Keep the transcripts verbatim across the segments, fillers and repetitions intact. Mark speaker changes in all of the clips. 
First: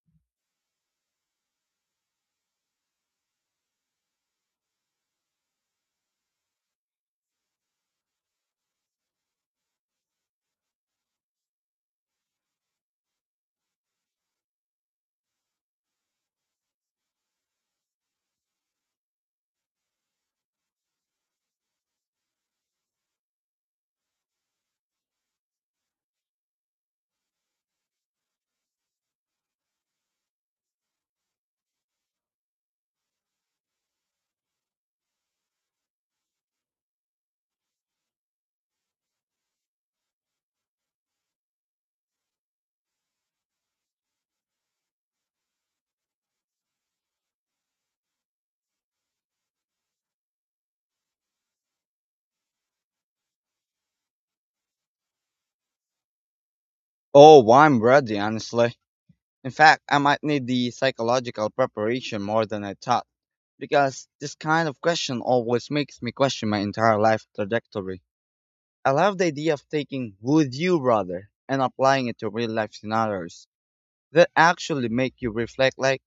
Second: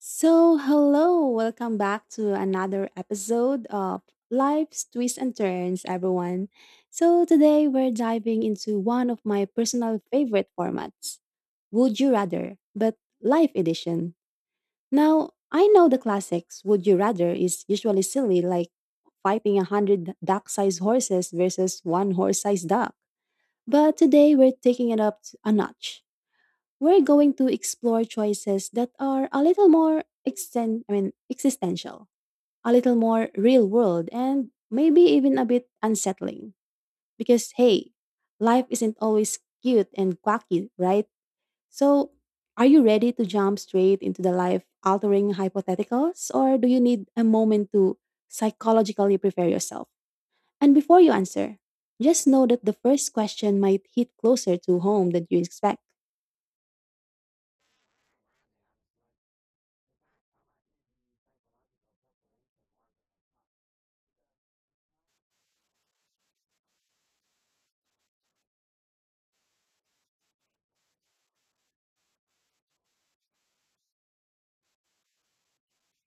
Speaker 1: So, hello, welcome back to another episode of Life's Twists and Turns, everyone. So, today we're diving into one of my personal favorite formats Would You Rather, but Life Edition. Now, I know the classics Would You Rather is usually silly, like fighting a hundred duck sized horses versus one horse sized duck. But today we're taking it up a notch we're going to explore choices that are a little more exten- I mean, existential, a little more real world, and maybe even a bit unsettling. Because, hey, life isn't always cute and quirky, right? So, are you ready to jump straight into the life altering hypotheticals, or do you need a moment to psychologically prepare yourself? And before you answer, just know that the first question might hit closer to home than you expect.
Speaker 2: Oh, I'm ready, honestly. In fact, I might need the psychological preparation more than I thought, because this kind of question always makes me question my entire life trajectory. I love the idea of taking would you rather and applying it to real life scenarios that actually make you reflect like,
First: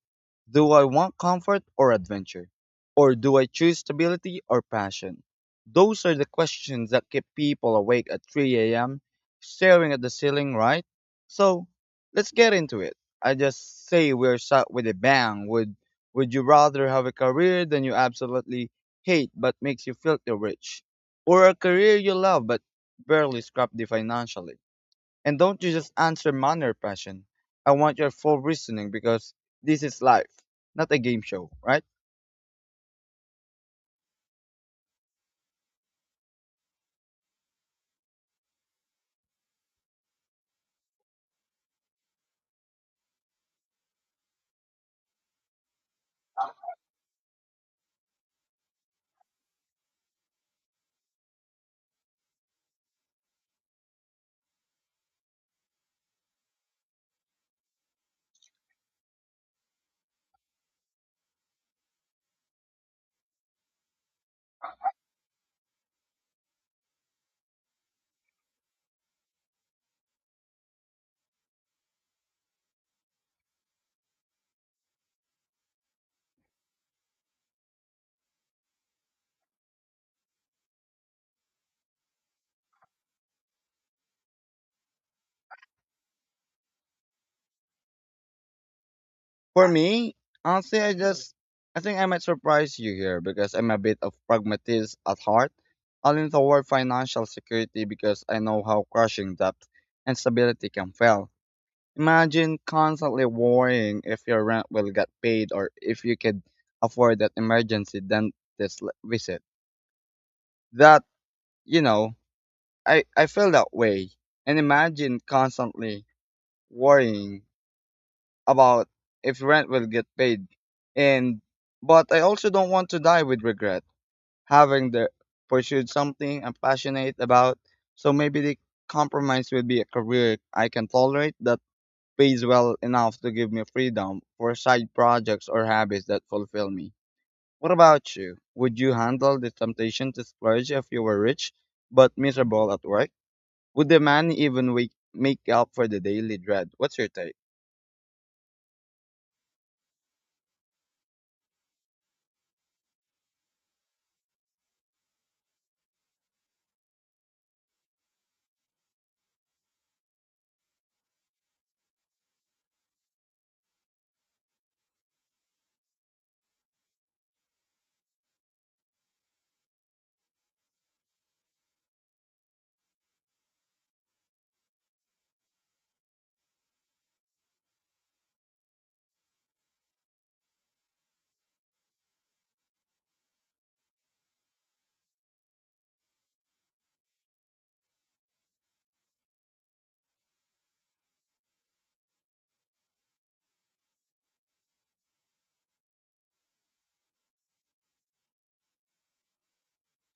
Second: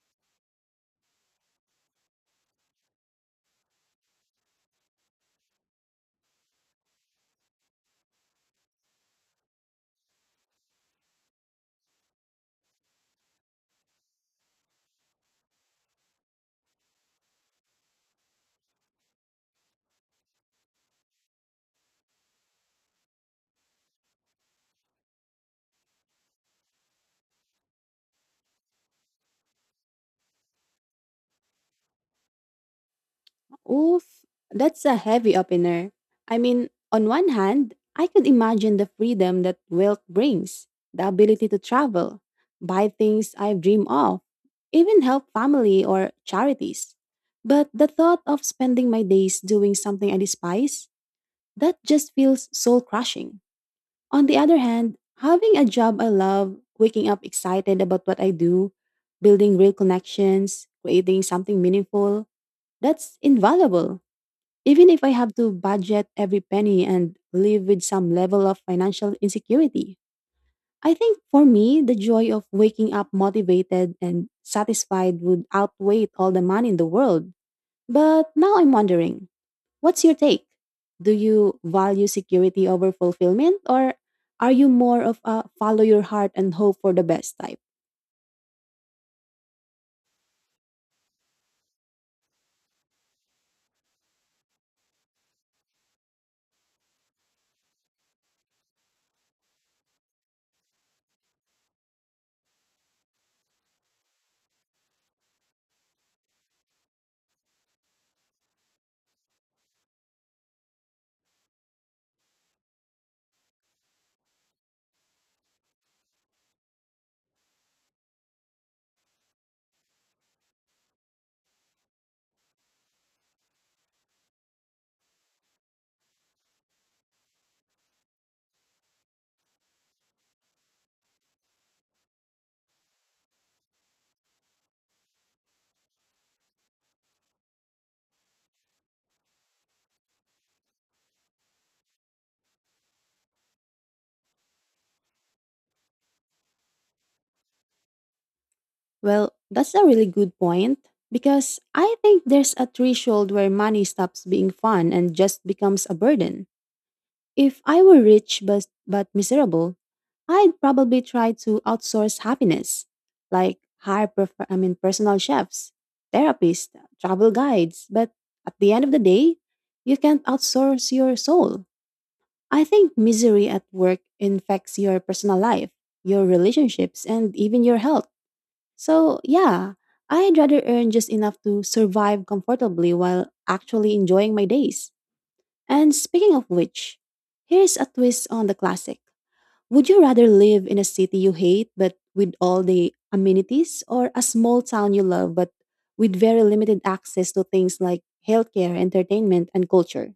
Speaker 2: do I want comfort or adventure? Or do I choose stability or passion? Those are the questions that keep people awake at three a m, staring at the ceiling, right? So, let's get into it. I just say we're shot with a bang. Would would you rather have a career that you absolutely hate but makes you filthy rich? Or a career you love but barely scrap the financially? And don't you just answer manner passion. I want your full reasoning because this is life, not a game show, right?
Speaker 1: Oof, that's a heavy opener. I mean, on one hand, I could imagine the freedom that wealth brings, the ability to travel, buy things I've dreamed of, even help family or charities. But the thought of spending my days doing something I despise, that just feels soul crushing. On the other hand, having a job I love, waking up excited about what I do, building real connections, creating something meaningful, that's invaluable even if I have to budget every penny and live with some level of financial insecurity. I think for me, the joy of waking up motivated and satisfied would outweigh all the money in the world. But now I'm wondering, what's your take? Do you value security over fulfillment, or are you more of a follow your heart and hope for the best type?
Speaker 2: For me, honestly, I just, I think I might surprise you here because I'm a bit of pragmatist at heart. I lean toward financial security because I know how crushing debt and stability can feel. Imagine constantly worrying if your rent will get paid or if you could afford that emergency dentist visit. That, you know, I, I feel that way and imagine constantly worrying about if rent will get paid and but I also don't want to die with regret having the pursued something I'm passionate about so maybe the compromise will be a career I can tolerate that pays well enough to give me freedom for side projects or habits that fulfill me. What about you? Would you handle the temptation to splurge if you were rich but miserable at work? Would the man even wake, make up for the daily dread? What's your take?
Speaker 1: Well, that's a really good point because I think there's a threshold where money stops being fun and just becomes a burden. If I were rich but, but miserable, I'd probably try to outsource happiness, like hire prof- I mean personal chefs, therapists, travel guides, but at the end of the day, you can't outsource your soul. I think misery at work infects your personal life, your relationships, and even your health. So, yeah, I'd rather earn just enough to survive comfortably while actually enjoying my days. And speaking of which, here's a twist on the classic. Would you rather live in a city you hate but with all the amenities or a small town you love but with very limited access to things like healthcare, entertainment, and culture?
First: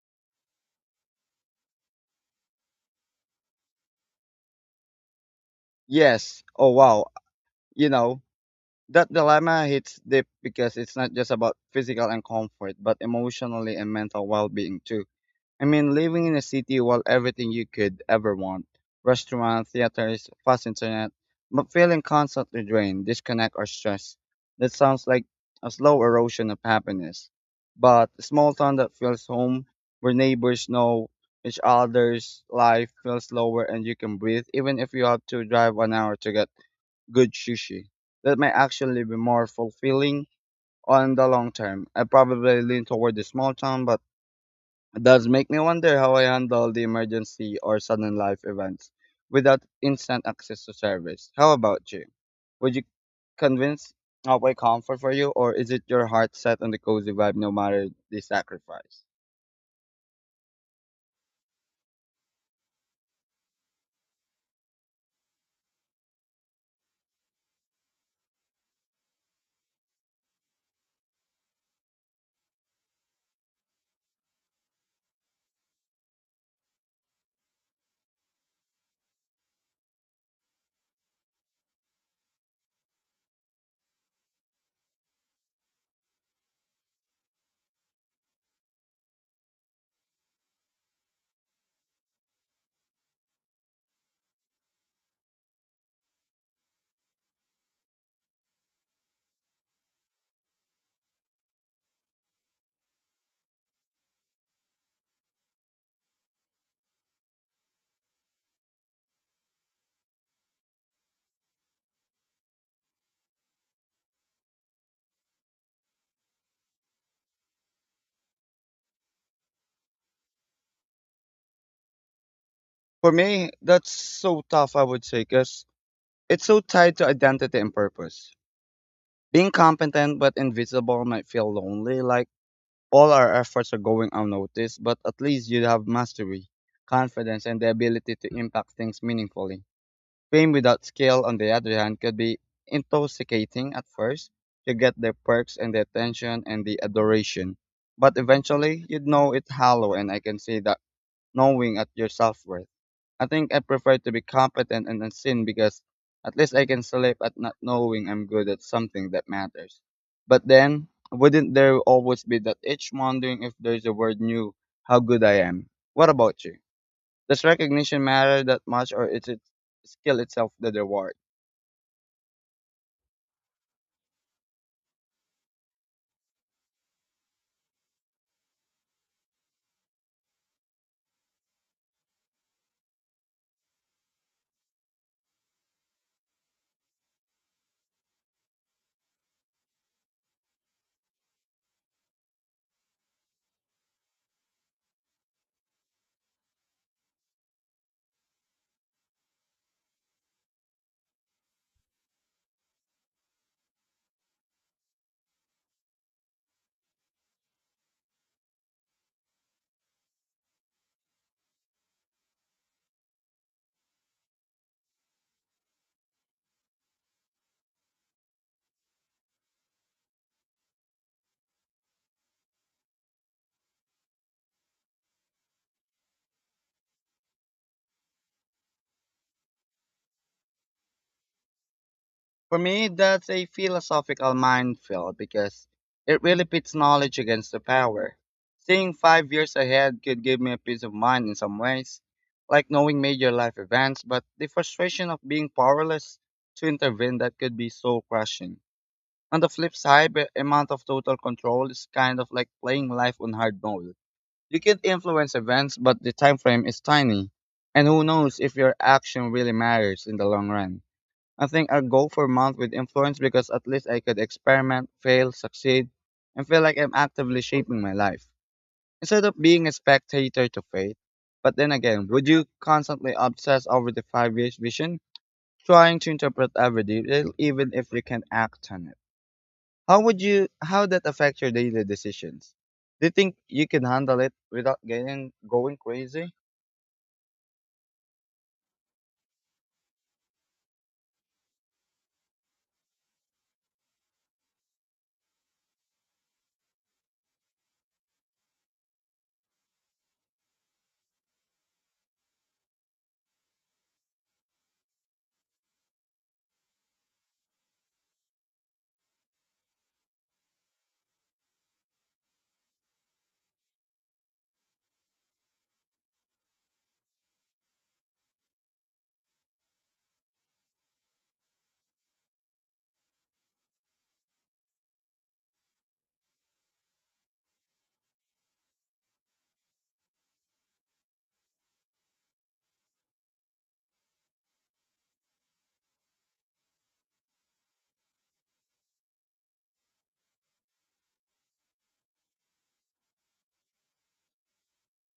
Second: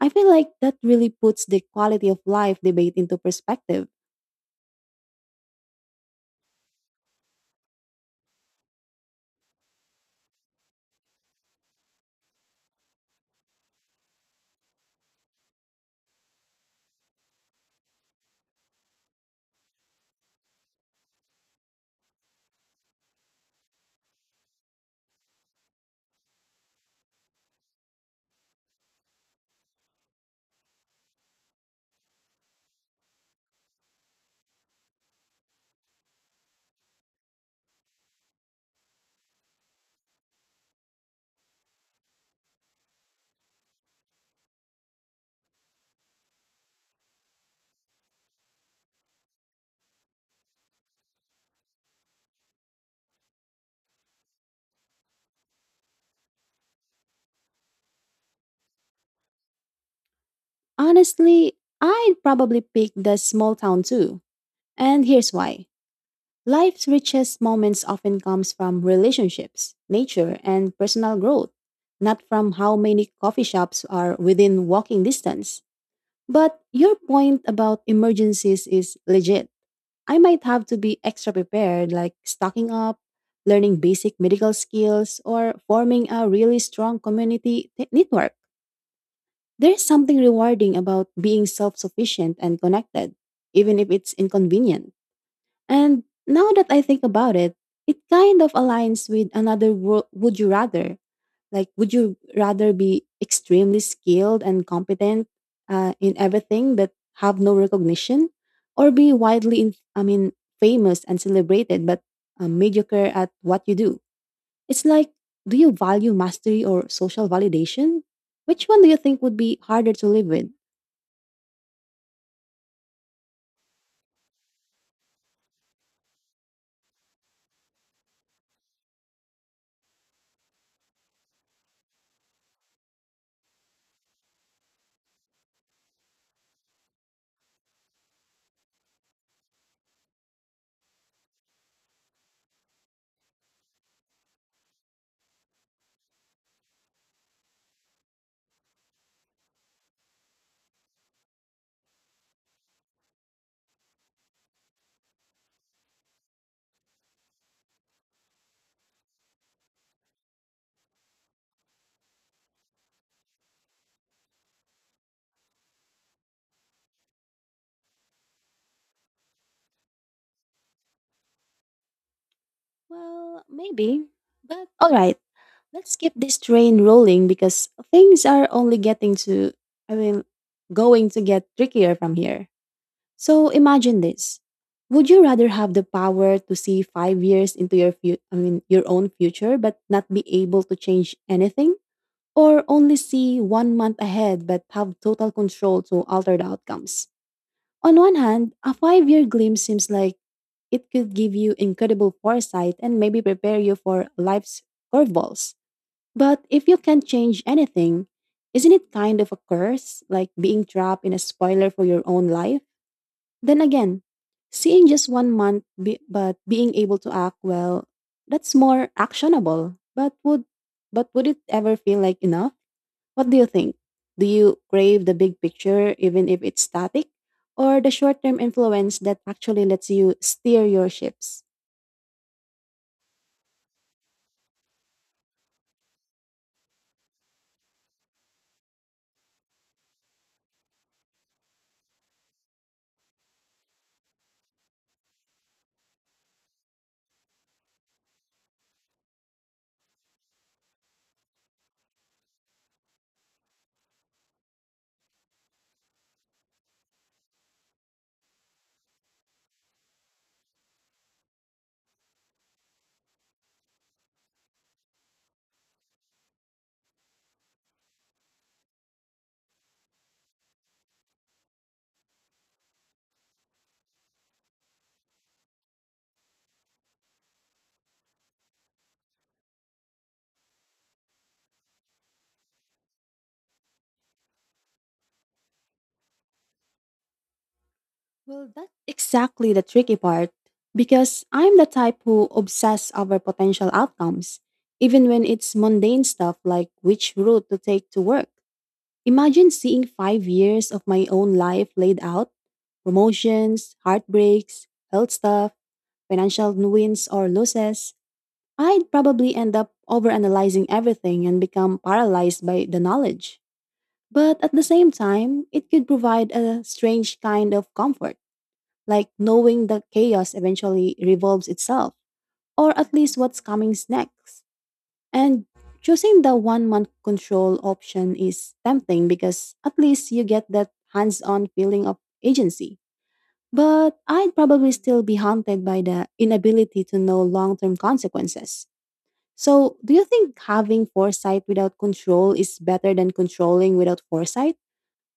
Speaker 1: I feel like that really puts the quality of life debate into perspective.
Speaker 2: Yes. Oh, wow. You know, that dilemma hits deep because it's not just about physical and comfort, but emotionally and mental well being too. I mean, living in a city while everything you could ever want restaurants, theaters, fast internet, but feeling constantly drained, disconnect, or stressed. That sounds like a slow erosion of happiness. But a small town that feels home, where neighbors know each other's life feels slower and you can breathe, even if you have to drive an hour to get good sushi. That may actually be more fulfilling on the long term. I probably lean toward the small town, but it does make me wonder how I handle the emergency or sudden life events without instant access to service. How about you? Would you convince outweigh comfort for you, or is it your heart set on the cozy vibe no matter the sacrifice?
Speaker 1: Honestly, I'd probably pick the small town too. And here's why. Life's richest moments often comes from relationships, nature, and personal growth, not from how many coffee shops are within walking distance. But your point about emergencies is legit. I might have to be extra prepared like stocking up, learning basic medical skills, or forming a really strong community te- network. There's something rewarding about being self-sufficient and connected, even if it's inconvenient. And now that I think about it, it kind of aligns with another wo- would you rather. Like, would you rather be extremely skilled and competent uh, in everything but have no recognition, or be widely, in- I mean, famous and celebrated but uh, mediocre at what you do? It's like, do you value mastery or social validation? Which one do you think would be harder to live with?
Speaker 2: For me, that's so tough, I would say, because it's so tied to identity and purpose. Being competent but invisible might feel lonely, like all our efforts are going unnoticed, but at least you have mastery, confidence, and the ability to impact things meaningfully. Fame without skill, on the other hand, could be intoxicating at first. You get the perks and the attention and the adoration. But eventually, you'd know it hollow, and I can see that knowing at your self worth. I think I prefer to be competent and unseen because at least I can sleep at not knowing I'm good at something that matters. But then, wouldn't there always be that itch wondering if there's a word new, how good I am? What about you? Does recognition matter that much, or is it skill itself the reward?
Speaker 1: Well, maybe. But all right, let's keep this train rolling because things are only getting to, I mean, going to get trickier from here. So imagine this. Would you rather have the power to see five years into your fu- I mean your own future but not be able to change anything? Or only see one month ahead but have total control to alter the outcomes? On one hand, a five year glimpse seems like it could give you incredible foresight and maybe prepare you for life's curveballs. But if you can't change anything, isn't it kind of a curse, like being trapped in a spoiler for your own life? Then again, seeing just one month be- but being able to act well, that's more actionable. But would but would it ever feel like enough? What do you think? Do you crave the big picture even if it's static or the short-term influence that actually lets you steer your ships?
Speaker 2: For me, that's a philosophical minefield because it really pits knowledge against the power. Seeing five years ahead could give me a peace of mind in some ways, like knowing major life events, but the frustration of being powerless to intervene that could be so crushing. On the flip side, the amount of total control is kind of like playing life on hard mode. You can influence events, but the time frame is tiny, and who knows if your action really matters in the long run. I think I'll go for a month with influence because at least I could experiment, fail, succeed, and feel like I'm actively shaping my life instead of being a spectator to fate. But then again, would you constantly obsess over the five years vision, trying to interpret every detail even if you can act on it? How would you how that affect your daily decisions? Do you think you can handle it without getting going crazy?
Speaker 1: Well, that's exactly the tricky part because I'm the type who obsess over potential outcomes, even when it's mundane stuff like which route to take to work. Imagine seeing five years of my own life laid out promotions, heartbreaks, health stuff, financial wins or losses. I'd probably end up overanalyzing everything and become paralyzed by the knowledge. But at the same time, it could provide a strange kind of comfort like knowing that chaos eventually revolves itself, or at least what's coming next. And choosing the one month control option is tempting because at least you get that hands on feeling of agency. But I'd probably still be haunted by the inability to know long term consequences. So, do you think having foresight without control is better than controlling without foresight?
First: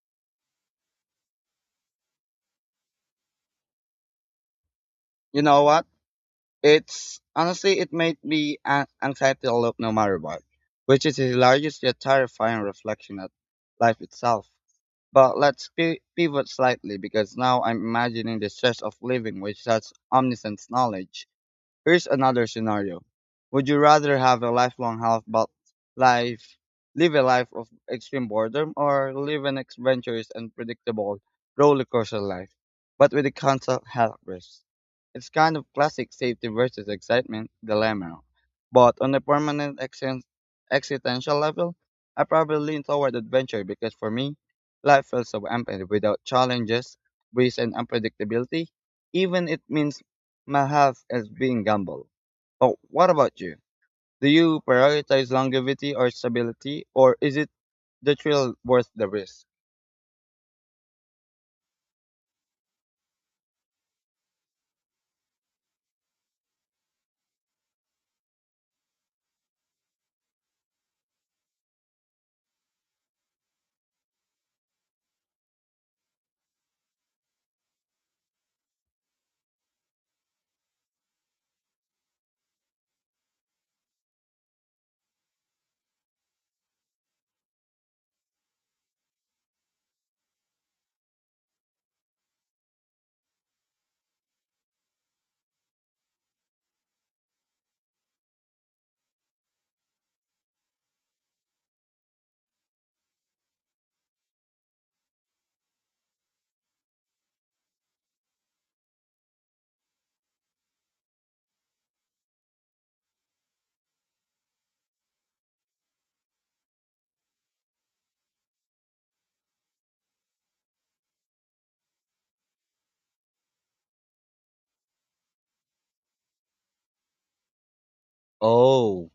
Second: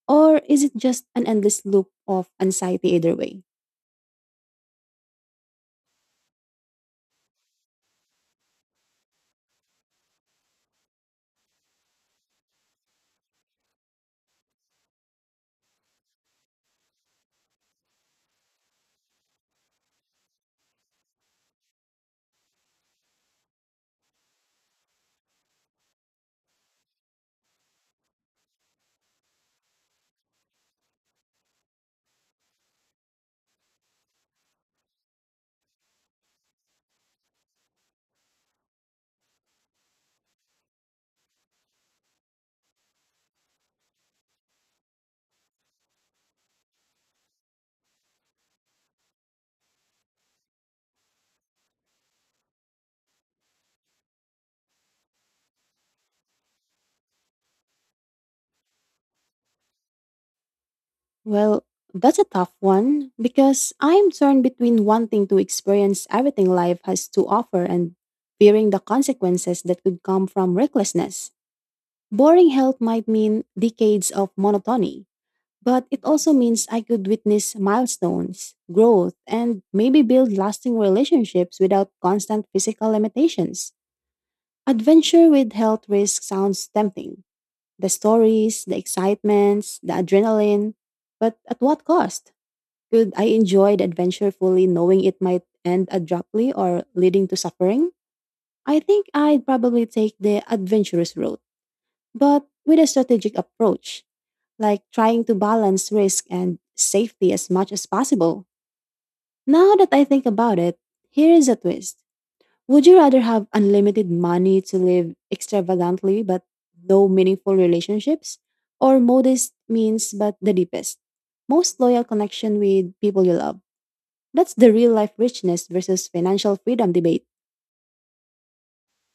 Speaker 1: Or is it just an endless loop of anxiety either way?
Speaker 2: You know what? It's honestly, it made me an- anxiety all up no matter what, which is a hilarious yet terrifying reflection of life itself. But let's pi pivot slightly because now I'm imagining the stress of living with such omniscient knowledge. Here's another scenario. Would you rather have a lifelong health but life live a life of extreme boredom or live an adventurous and predictable roller coaster life, but with a constant health risk? It's kind of classic safety versus excitement dilemma. But on a permanent exen- existential level, I probably lean toward adventure because for me, life feels so empty without challenges, risk, and unpredictability even it means my health is being gambled. But what about you? Do you prioritize longevity or stability, or is it the thrill worth the risk?
Speaker 1: Well, that's a tough one because I'm torn between wanting to experience everything life has to offer and fearing the consequences that could come from recklessness. Boring health might mean decades of monotony, but it also means I could witness milestones, growth, and maybe build lasting relationships without constant physical limitations. Adventure with health risk sounds tempting. The stories, the excitements, the adrenaline, but at what cost? Could I enjoy the adventure fully knowing it might end abruptly or leading to suffering? I think I'd probably take the adventurous route, but with a strategic approach, like trying to balance risk and safety as much as possible. Now that I think about it, here is a twist. Would you rather have unlimited money to live extravagantly but no meaningful relationships? Or modest means but the deepest, most loyal connection with people you love? That's the real life richness versus financial freedom debate.
Speaker 2: Oh,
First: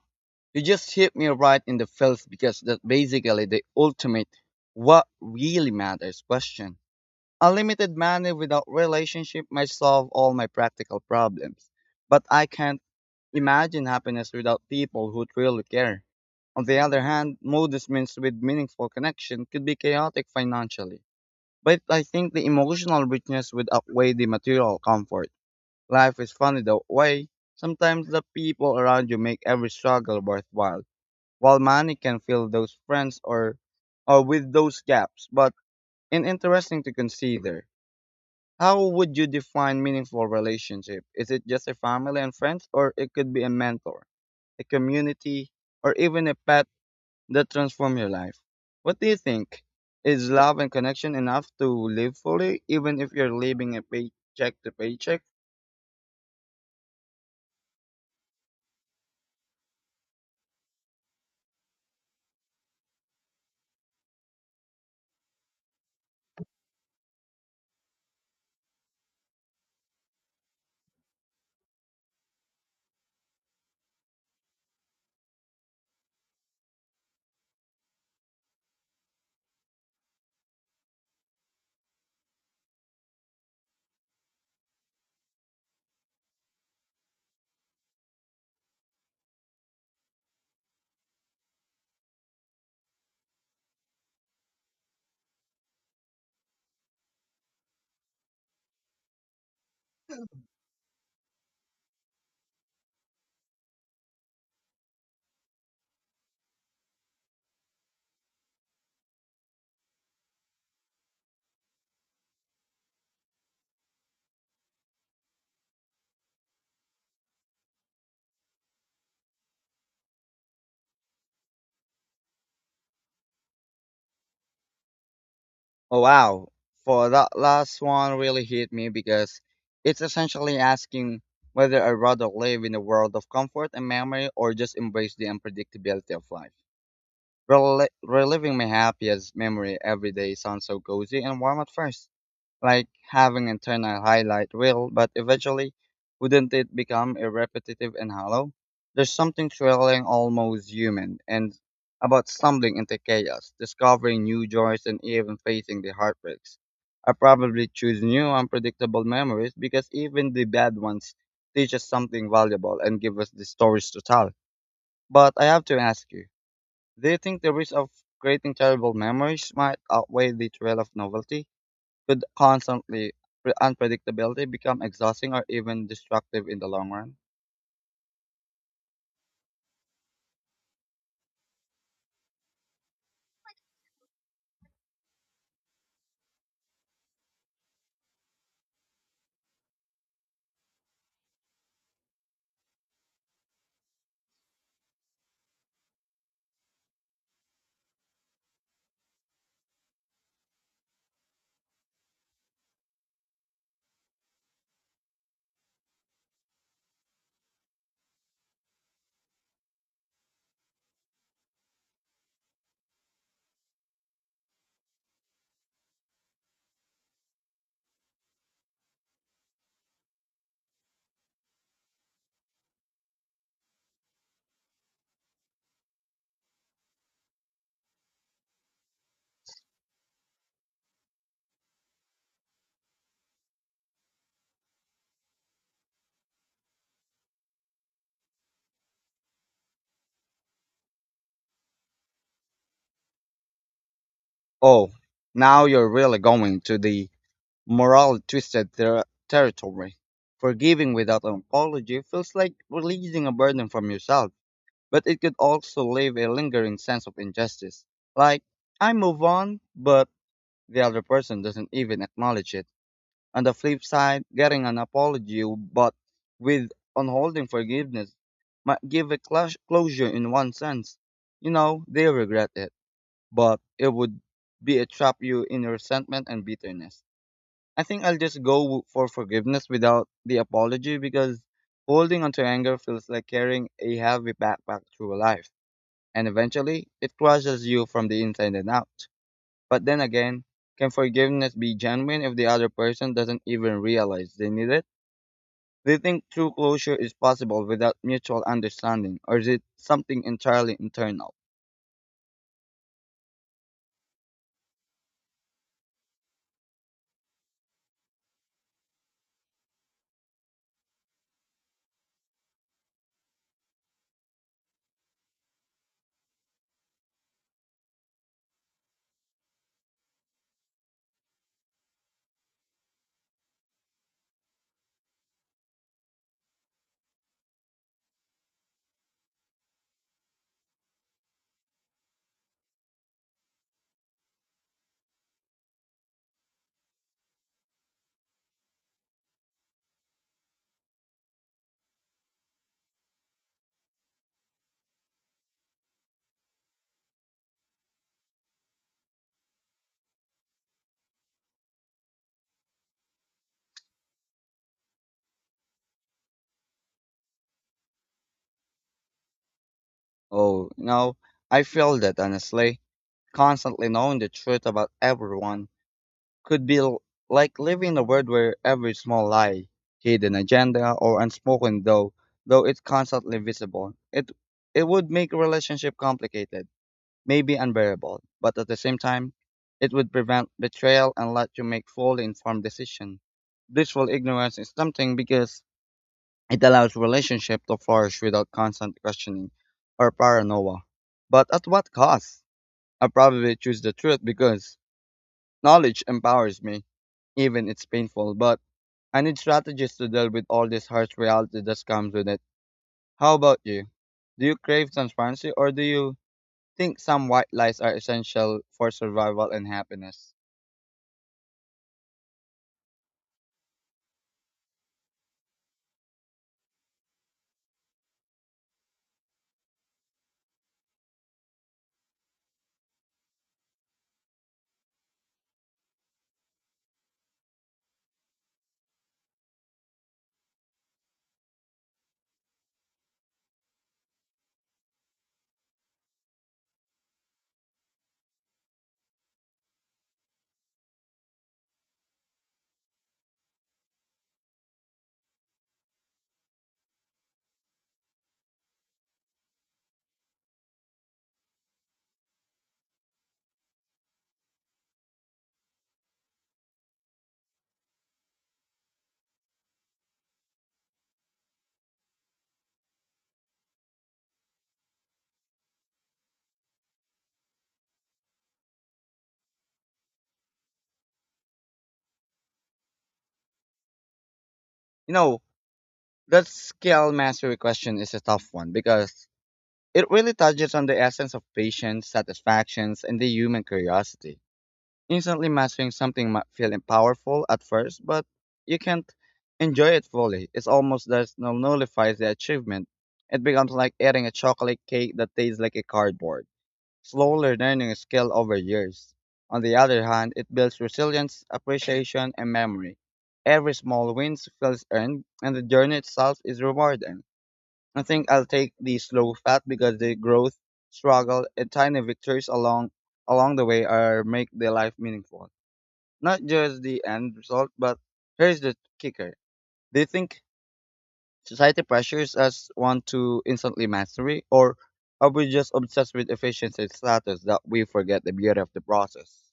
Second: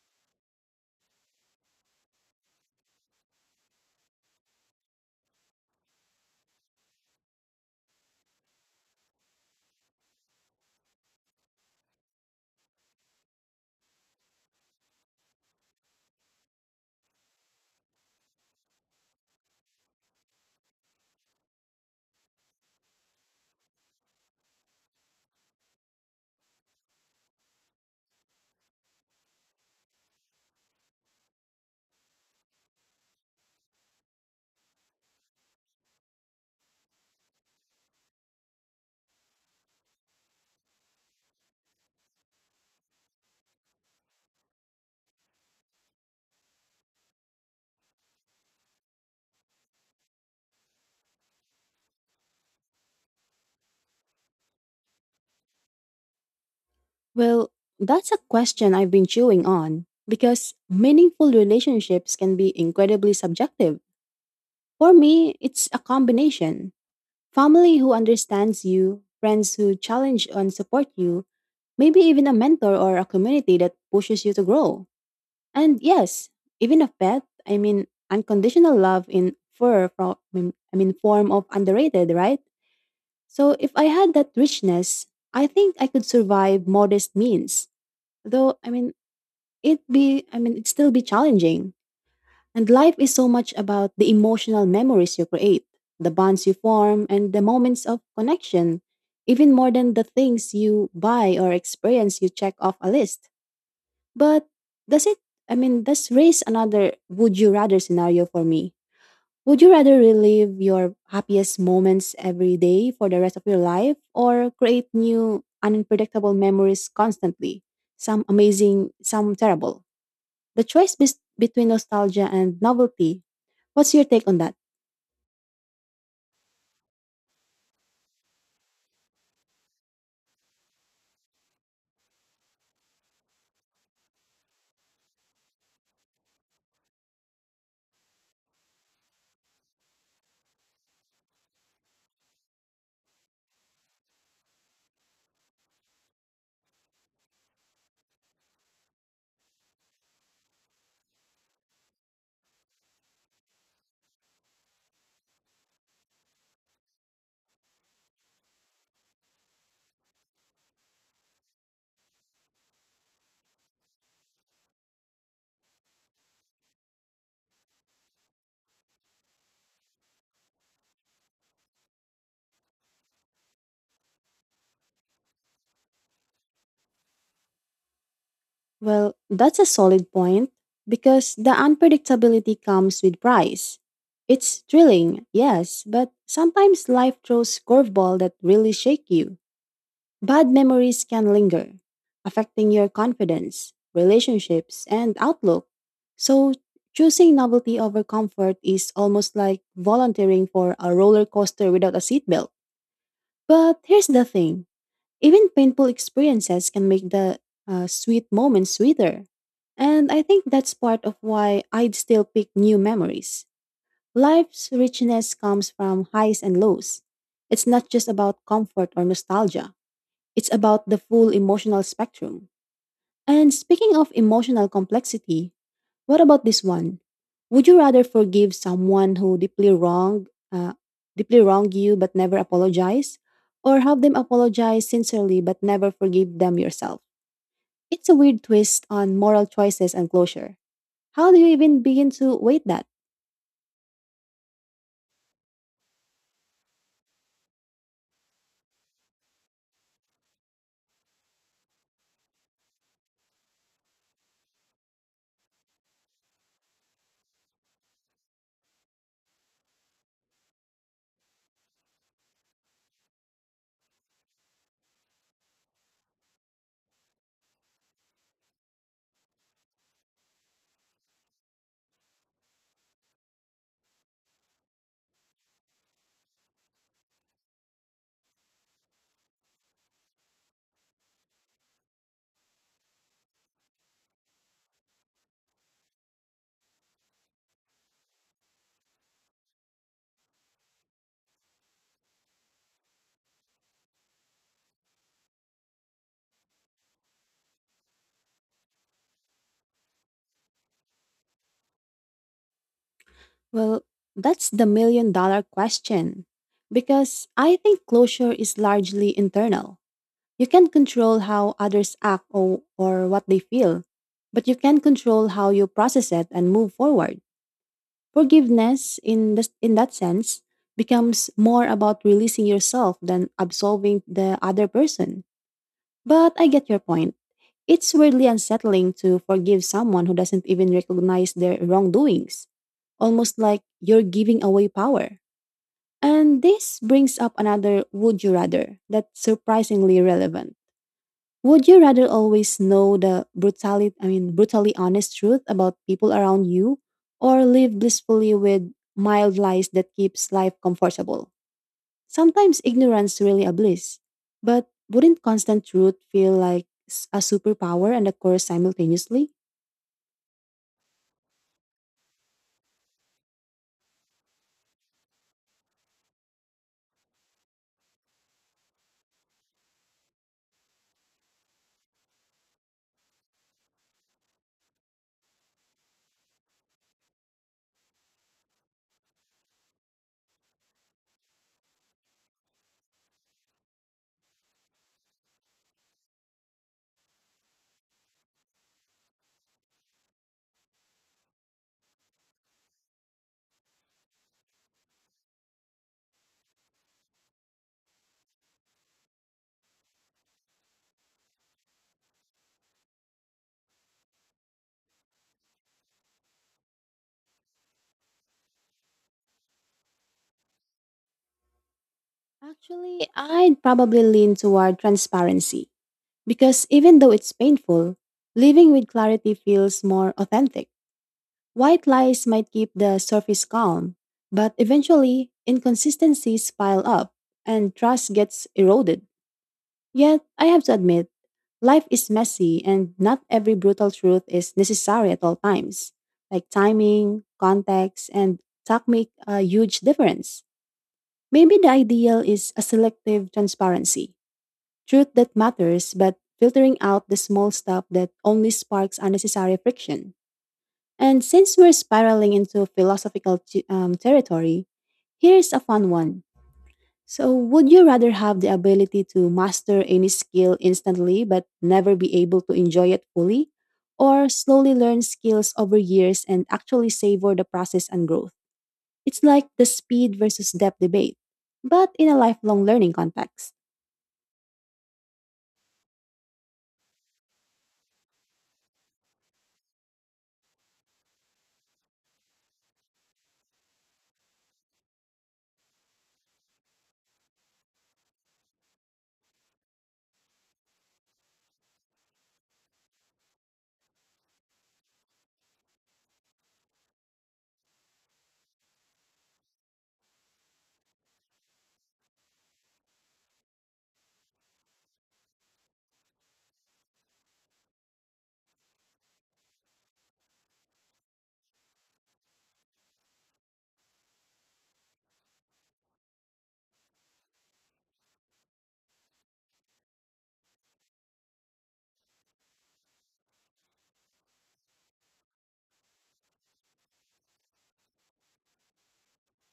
Speaker 2: you just hit me right in the feels because that's basically the ultimate what really matters question. Unlimited money without relationship might solve all my practical problems, but I can't imagine happiness without people who truly care. On the other hand, modest means with meaningful connection could be chaotic financially. But I think the emotional richness would outweigh the material comfort. Life is funny that way. Sometimes the people around you make every struggle worthwhile, while money can fill those friends or, or with those gaps. But it's interesting to consider. How would you define meaningful relationship? Is it just a family and friends, or it could be a mentor, a community, or even a pet that transform your life. What do you think? Is love and connection enough to live fully, even if you're living a paycheck to paycheck?
Speaker 1: Well, that's a question I've been chewing on because meaningful relationships can be incredibly subjective. For me, it's a combination family who understands you, friends who challenge and support you, maybe even a mentor or a community that pushes you to grow. And yes, even a pet, I mean, unconditional love in fur from, I mean, form of underrated, right? So if I had that richness, I think I could survive modest means. Though I mean it be I mean it'd still be challenging. And life is so much about the emotional memories you create, the bonds you form and the moments of connection, even more than the things you buy or experience you check off a list. But does it I mean does raise another would you rather scenario for me? Would you rather relive your happiest moments every day for the rest of your life or create new unpredictable memories constantly? Some amazing, some terrible. The choice bes- between nostalgia and novelty. What's your take on that?
Speaker 2: Oh, wow. For that last one really hit me because it's essentially asking whether I'd rather live in a world of comfort and memory or just embrace the unpredictability of life. Rel- reliving my happiest memory every day sounds so cozy and warm at first like having internal highlight reel, but eventually, wouldn't it become a repetitive and hollow? There's something thrilling, almost human, and about stumbling into chaos, discovering new joys, and even facing the heartbreaks. I probably choose new unpredictable memories because even the bad ones teach us something valuable and give us the stories to tell. But I have to ask you, do you think the risk of creating terrible memories might outweigh the thrill of novelty? Could constantly pre- unpredictability become exhausting or even destructive in the long run?
Speaker 1: Well, that's a solid point because the unpredictability comes with price. It's thrilling, yes, but sometimes life throws curveball that really shake you. Bad memories can linger, affecting your confidence, relationships, and outlook. So, choosing novelty over comfort is almost like volunteering for a roller coaster without a seatbelt. But here's the thing even painful experiences can make the uh, sweet moments sweeter. And I think that's part of why I'd still pick new memories. Life's richness comes from highs and lows. It's not just about comfort or nostalgia. It's about the full emotional spectrum. And speaking of emotional complexity, what about this one? Would you rather forgive someone who deeply wrong, uh, deeply wronged you but never apologize, or have them apologize sincerely but never forgive them yourself? It's a weird twist on moral choices and closure. How do you even begin to weight that?
Speaker 2: Oh, now you're really going to the moral twisted ter- territory. Forgiving without an apology feels like releasing a burden from yourself, but it could also leave a lingering sense of injustice. Like, I move on, but the other person doesn't even acknowledge it. On the flip side, getting an apology but with unholding forgiveness might give a clash closure in one sense. You know, they regret it, but it would be a trap you in resentment and bitterness. I think I'll just go w- for forgiveness without the apology because holding onto anger feels like carrying a heavy backpack through life, and eventually it crushes you from the inside and out. But then again, can forgiveness be genuine if the other person doesn't even realize they need it? Do you think true closure is possible without mutual understanding, or is it something entirely internal?
Speaker 1: Well, that's the million dollar question. Because I think closure is largely internal. You can't control how others act or, or what they feel, but you can control how you process it and move forward. Forgiveness, in, this, in that sense, becomes more about releasing yourself than absolving the other person. But I get your point. It's weirdly unsettling to forgive someone who doesn't even recognize their wrongdoings, almost like you're giving away power. And this brings up another would you rather that's surprisingly relevant. Would you rather always know the brutally I mean brutally honest truth about people around you or live blissfully with mild lies that keeps life comfortable? Sometimes ignorance really a bliss. But wouldn't constant truth feel like s- a superpower and a curse simultaneously?
Speaker 2: Oh, you know, I feel that honestly. Constantly knowing the truth about everyone could be l- like living in a world where every small lie, hidden agenda, or unspoken though, though it's constantly visible. It it would make a relationship complicated may be unbearable, but at the same time, it would prevent betrayal and let you make fully informed decisions. Blissful ignorance is something because it allows relationship to flourish without constant questioning or paranoia. But at what cost? I probably choose the truth because knowledge empowers me, even it's painful, but I need strategies to deal with all this harsh reality that comes with it. How about you? Do you crave transparency or do you think some white lies are essential for survival and happiness.
Speaker 1: Actually, I'd probably lean toward transparency because even though it's painful, living with clarity feels more authentic. White lies might keep the surface calm, but eventually inconsistencies pile up and trust gets eroded. Yet, I have to admit, life is messy and not every brutal truth is necessary at all times. Like timing, context, and talk make a huge difference. Maybe the ideal is a selective transparency truth that matters, but filtering out the small stuff that only sparks unnecessary friction. And since we're spiraling into philosophical t- um, territory, here's a fun one. So, would you rather have the ability to master any skill instantly but never be able to enjoy it fully, or slowly learn skills over years and actually savor the process and growth? It's like the speed versus depth debate, but in a lifelong learning context.
Speaker 2: You know, that skill mastery question is a tough one because it really touches on the essence of patience, satisfactions, and the human curiosity. Instantly mastering something might feel powerful at first, but you can't enjoy it fully. It's almost that nullifies the achievement. It becomes like eating a chocolate cake that tastes like a cardboard. Slowly learning a skill over years. On the other hand, it builds resilience, appreciation, and memory. Every small win feels earned, and the journey itself is rewarding. I think I'll take the slow path because the growth, struggle, and tiny victories along along the way are make the life meaningful. Not just the end result, but here's the kicker. Do you think society pressures us want to instantly mastery, or are we just obsessed with efficiency and status that we forget the beauty of the process?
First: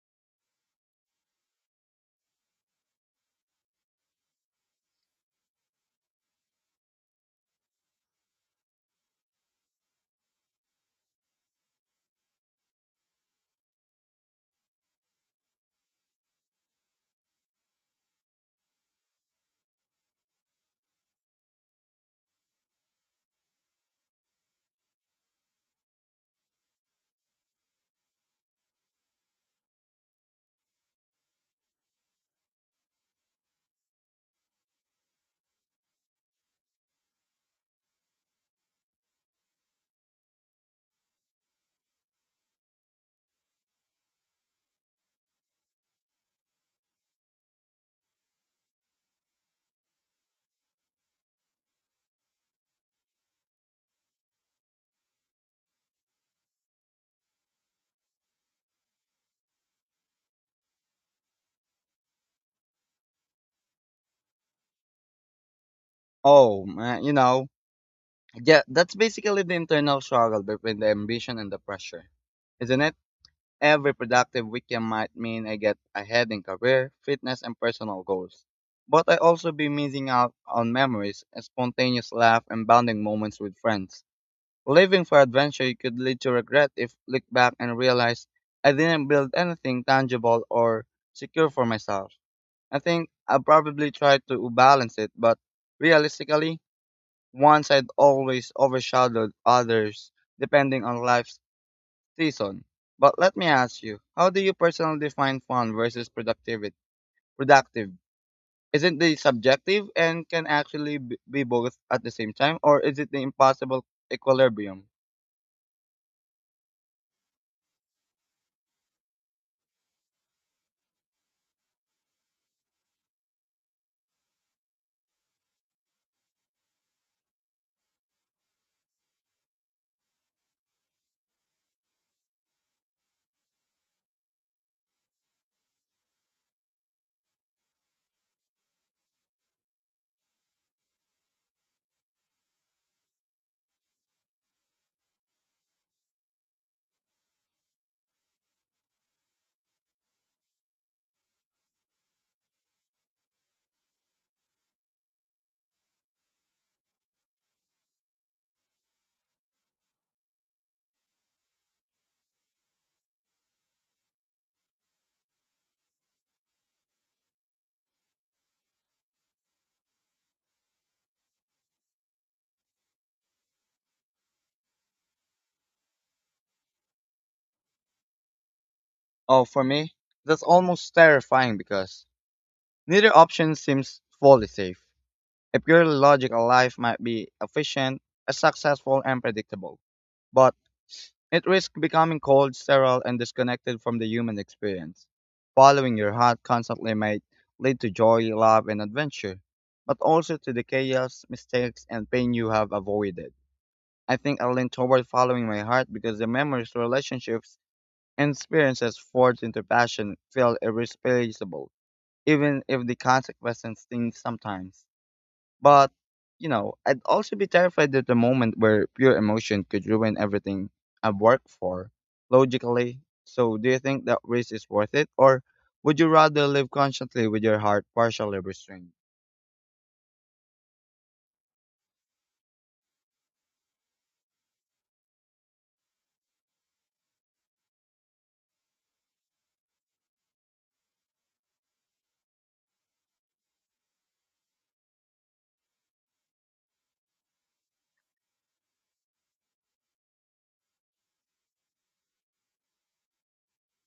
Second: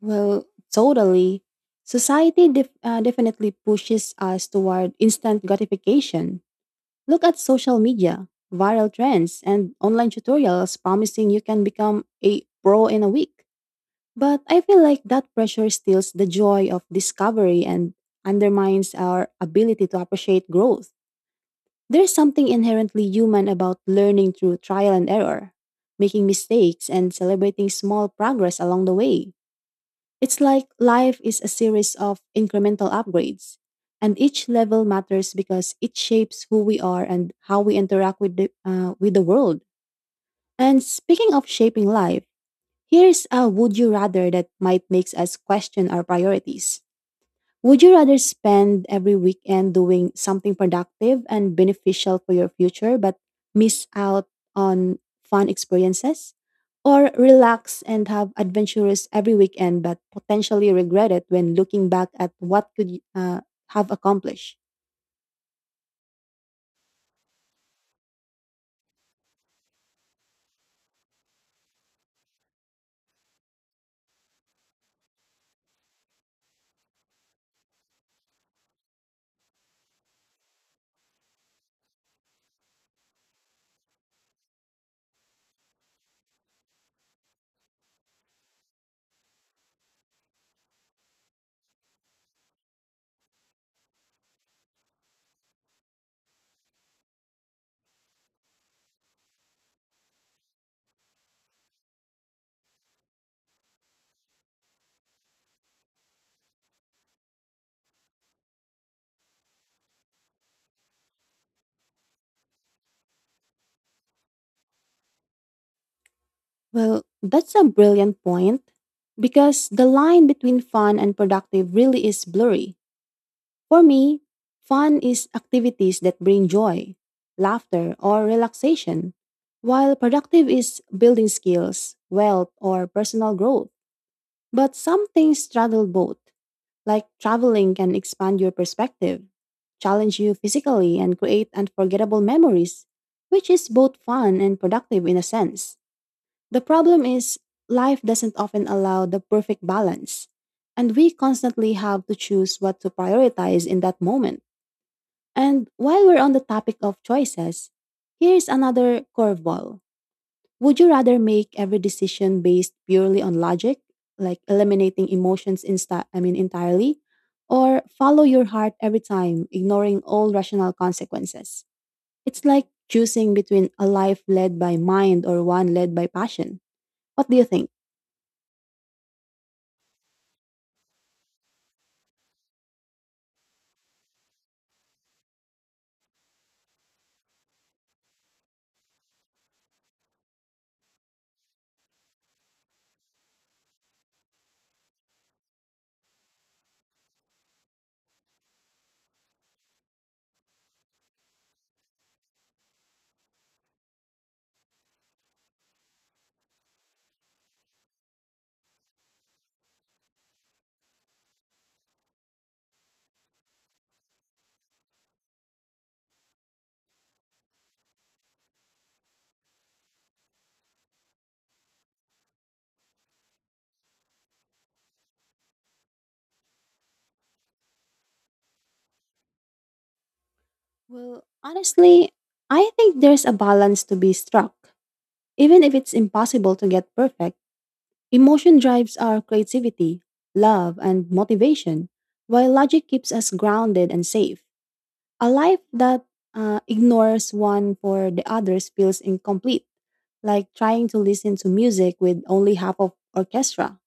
Speaker 1: Well, totally. Society def- uh, definitely pushes us toward instant gratification. Look at social media, viral trends, and online tutorials promising you can become a pro in a week. But I feel like that pressure steals the joy of discovery and undermines our ability to appreciate growth. There's something inherently human about learning through trial and error, making mistakes, and celebrating small progress along the way. It's like life is a series of incremental upgrades, and each level matters because it shapes who we are and how we interact with the, uh, with the world. And speaking of shaping life, here's a would you rather that might makes us question our priorities. Would you rather spend every weekend doing something productive and beneficial for your future but miss out on fun experiences? Or relax and have adventures every weekend but potentially regret it when looking back at what could you, uh, have accomplished?
Speaker 2: Oh, man, you know, yeah, that's basically the internal struggle between the ambition and the pressure, isn't it? Every productive weekend might mean I get ahead in career, fitness, and personal goals, but I also be missing out on memories, spontaneous laugh, and bonding moments with friends. Living for adventure you could lead to regret if look back and realize I didn't build anything tangible or secure for myself. I think I probably tried to balance it, but realistically, once I'd always overshadowed others depending on life's season. But let me ask you, how do you personally define fun versus productivity? Productive. Isn't it subjective and can actually b- be both at the same time, or is it the impossible equilibrium?
Speaker 1: Well, that's a brilliant point because the line between fun and productive really is blurry. For me, fun is activities that bring joy, laughter, or relaxation, while productive is building skills, wealth, or personal growth. But some things straddle both, like traveling can expand your perspective, challenge you physically, and create unforgettable memories, which is both fun and productive in a sense. The problem is, life doesn't often allow the perfect balance, and we constantly have to choose what to prioritize in that moment. And while we're on the topic of choices, here's another curveball. Would you rather make every decision based purely on logic, like eliminating emotions insta- I mean entirely, or follow your heart every time, ignoring all rational consequences? It's like choosing between a life led by mind or one led by passion. What do you think?
Speaker 2: Oh, for me, that's almost terrifying because neither option seems fully safe. A purely logical life might be efficient, uh, successful, and predictable, but it risks becoming cold, sterile, and disconnected from the human experience. Following your heart constantly might lead to joy, love, and adventure, but also to the chaos, mistakes, and pain you have avoided. I think I lean toward following my heart because the memories, relationships, and experiences forged into passion feel irreplaceable, even if the consequences sting sometimes. But, you know, I'd also be terrified at the moment where pure emotion could ruin everything I've worked for, logically. So, do you think that risk is worth it, or would you rather live constantly with your heart partially restrained?
Speaker 1: Well, honestly, I think there's a balance to be struck. Even if it's impossible to get perfect, emotion drives our creativity, love, and motivation, while logic keeps us grounded and safe. A life that uh, ignores one for the others feels incomplete, like trying to listen to music with only half of orchestra.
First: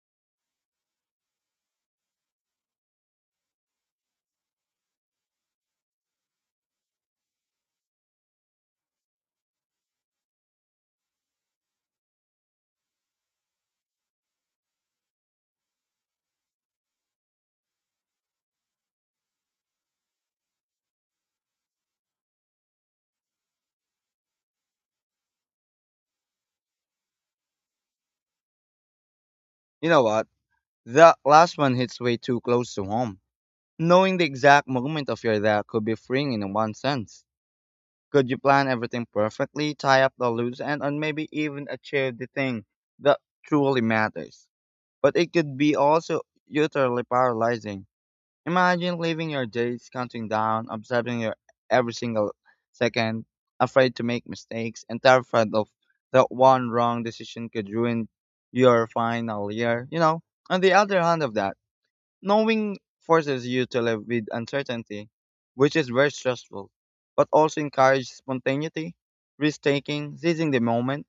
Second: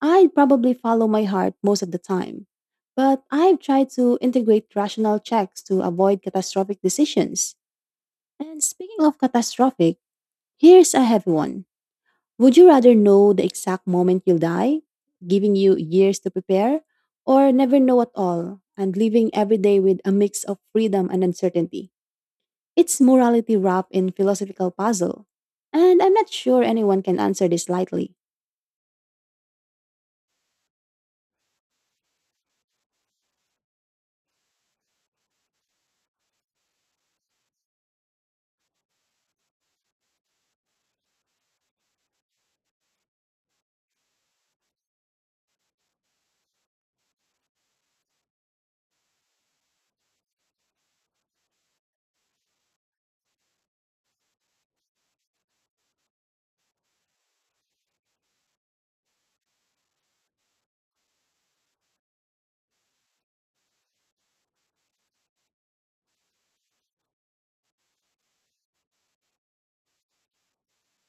Speaker 1: I'd probably follow my heart most of the time, but I've tried to integrate rational checks to avoid catastrophic decisions. And speaking of catastrophic, here's a heavy one. Would you rather know the exact moment you'll die, giving you years to prepare, or never know at all and living every day with a mix of freedom and uncertainty? It's morality wrapped in philosophical puzzle. And I'm not sure anyone can answer this lightly.
Speaker 2: You know what? That last one hits way too close to home. Knowing the exact moment of your death could be freeing in one sense. Could you plan everything perfectly, tie up the loose end, and maybe even achieve the thing that truly matters? But it could be also utterly paralyzing. Imagine living your days counting down, observing your every single second, afraid to make mistakes, and terrified of that one wrong decision could ruin your final year. You know, on the other hand of that, knowing forces you to live with uncertainty, which is very stressful, but also encourages spontaneity, risk taking, seizing the moment.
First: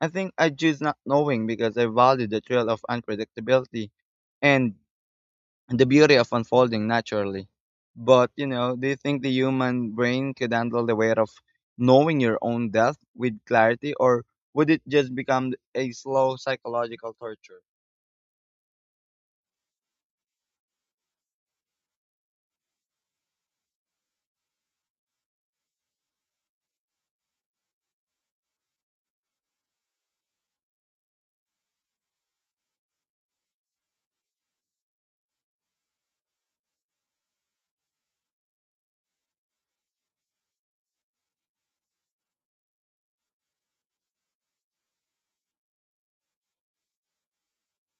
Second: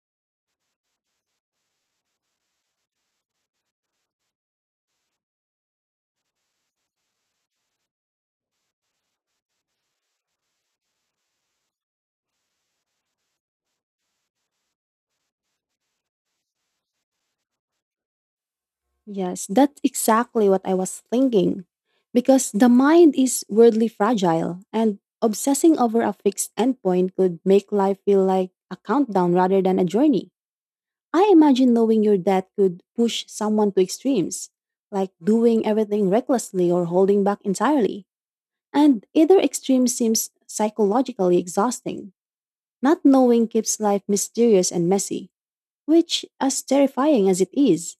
Speaker 2: I think I choose not knowing because I value the thrill of unpredictability and the beauty of unfolding naturally. But, you know, do you think the human brain could handle the weight of knowing your own death with clarity, or would it just become a slow psychological torture?
Speaker 1: Yes, that's exactly what I was thinking. Because the mind is weirdly fragile, and obsessing over a fixed endpoint could make life feel like a countdown rather than a journey. I imagine knowing your dad could push someone to extremes, like doing everything recklessly or holding back entirely. And either extreme seems psychologically exhausting. Not knowing keeps life mysterious and messy, which, as terrifying as it is,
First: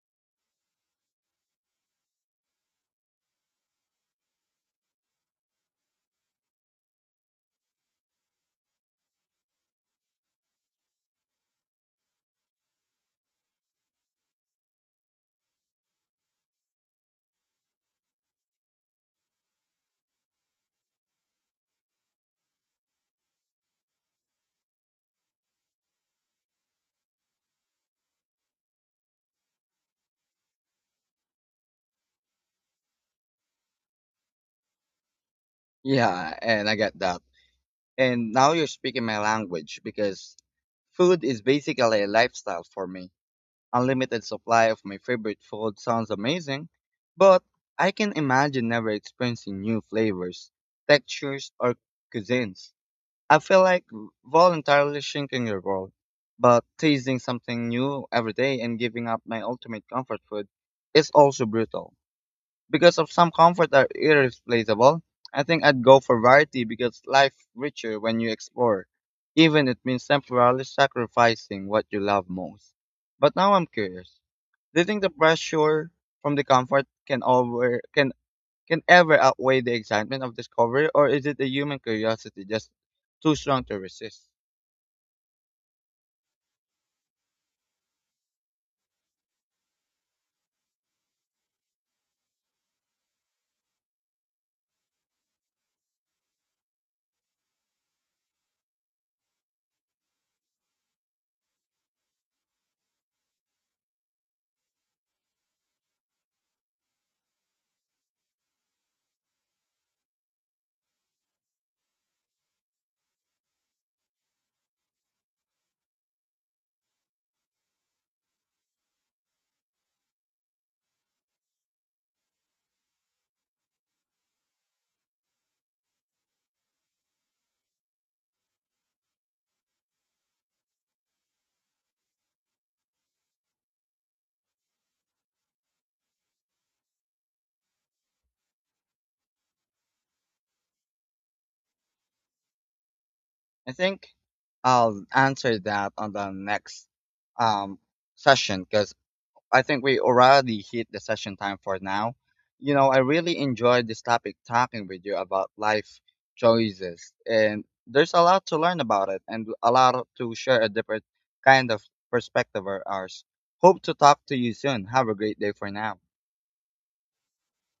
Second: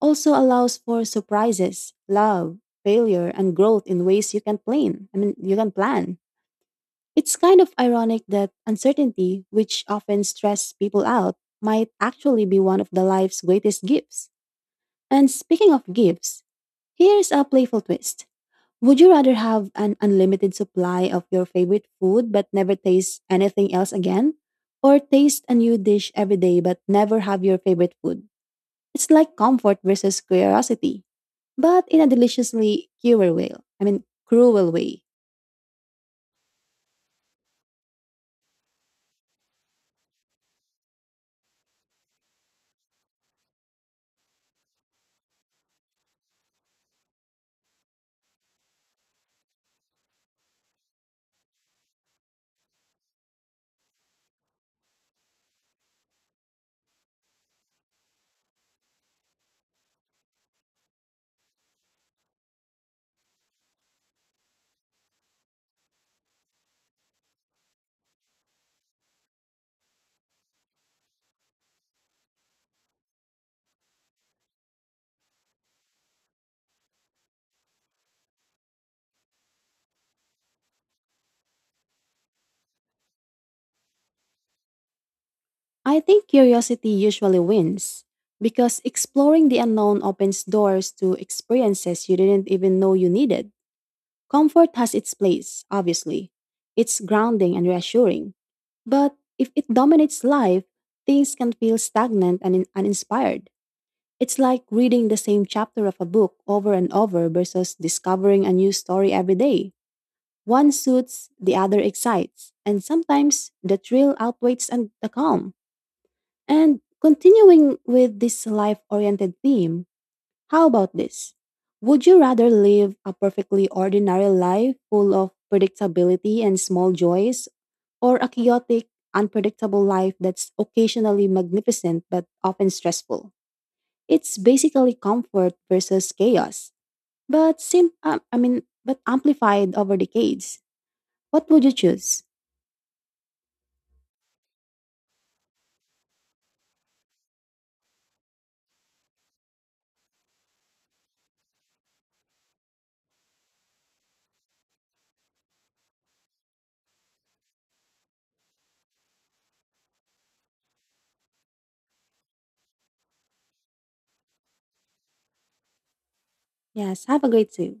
Speaker 1: also allows for surprises, love, failure, and growth in ways you can plan. I mean, you can plan. It's kind of ironic that uncertainty, which often stresses people out, might actually be one of the life's greatest gifts. And speaking of gifts, here's a playful twist. Would you rather have an unlimited supply of your favorite food but never taste anything else again? Or taste a new dish every day but never have your favorite food? It's like comfort versus curiosity, but in a deliciously cruel way. I mean, cruel way.
Speaker 2: Yeah, and I get that. And now you're speaking my language because food is basically a lifestyle for me. Unlimited supply of my favorite food sounds amazing, but I can imagine never experiencing new flavors, textures, or cuisines. I feel like voluntarily shrinking the world, but tasting something new every day and giving up my ultimate comfort food is also brutal because of some comfort are irreplaceable. I think I'd go for variety because life richer when you explore, even it means temporarily sacrificing what you love most. But now I'm curious. Do you think the pressure from the comfort can over can can ever outweigh the excitement of discovery or is it the human curiosity just too strong to resist?
Speaker 1: I think curiosity usually wins because exploring the unknown opens doors to experiences you didn't even know you needed. Comfort has its place, obviously. It's grounding and reassuring. But if it dominates life, things can feel stagnant and in- uninspired. It's like reading the same chapter of a book over and over versus discovering a new story every day. One suits, the other excites, and sometimes the thrill outweighs and the calm. And continuing with this life oriented theme, how about this? Would you rather live a perfectly ordinary life full of predictability and small joys, or a chaotic, unpredictable life that's occasionally magnificent but often stressful? It's basically comfort versus chaos, but sim- uh, I mean, but amplified over decades. What would you choose?
Speaker 2: I think I'll answer that on the next um session because I think we already hit the session time for now. You know, I really enjoyed this topic talking with you about life choices, and there's a lot to learn about it and a lot to share a different kind of perspective of ours. Hope to talk to you soon. Have a great day for now.
Speaker 1: Yes, have a great day.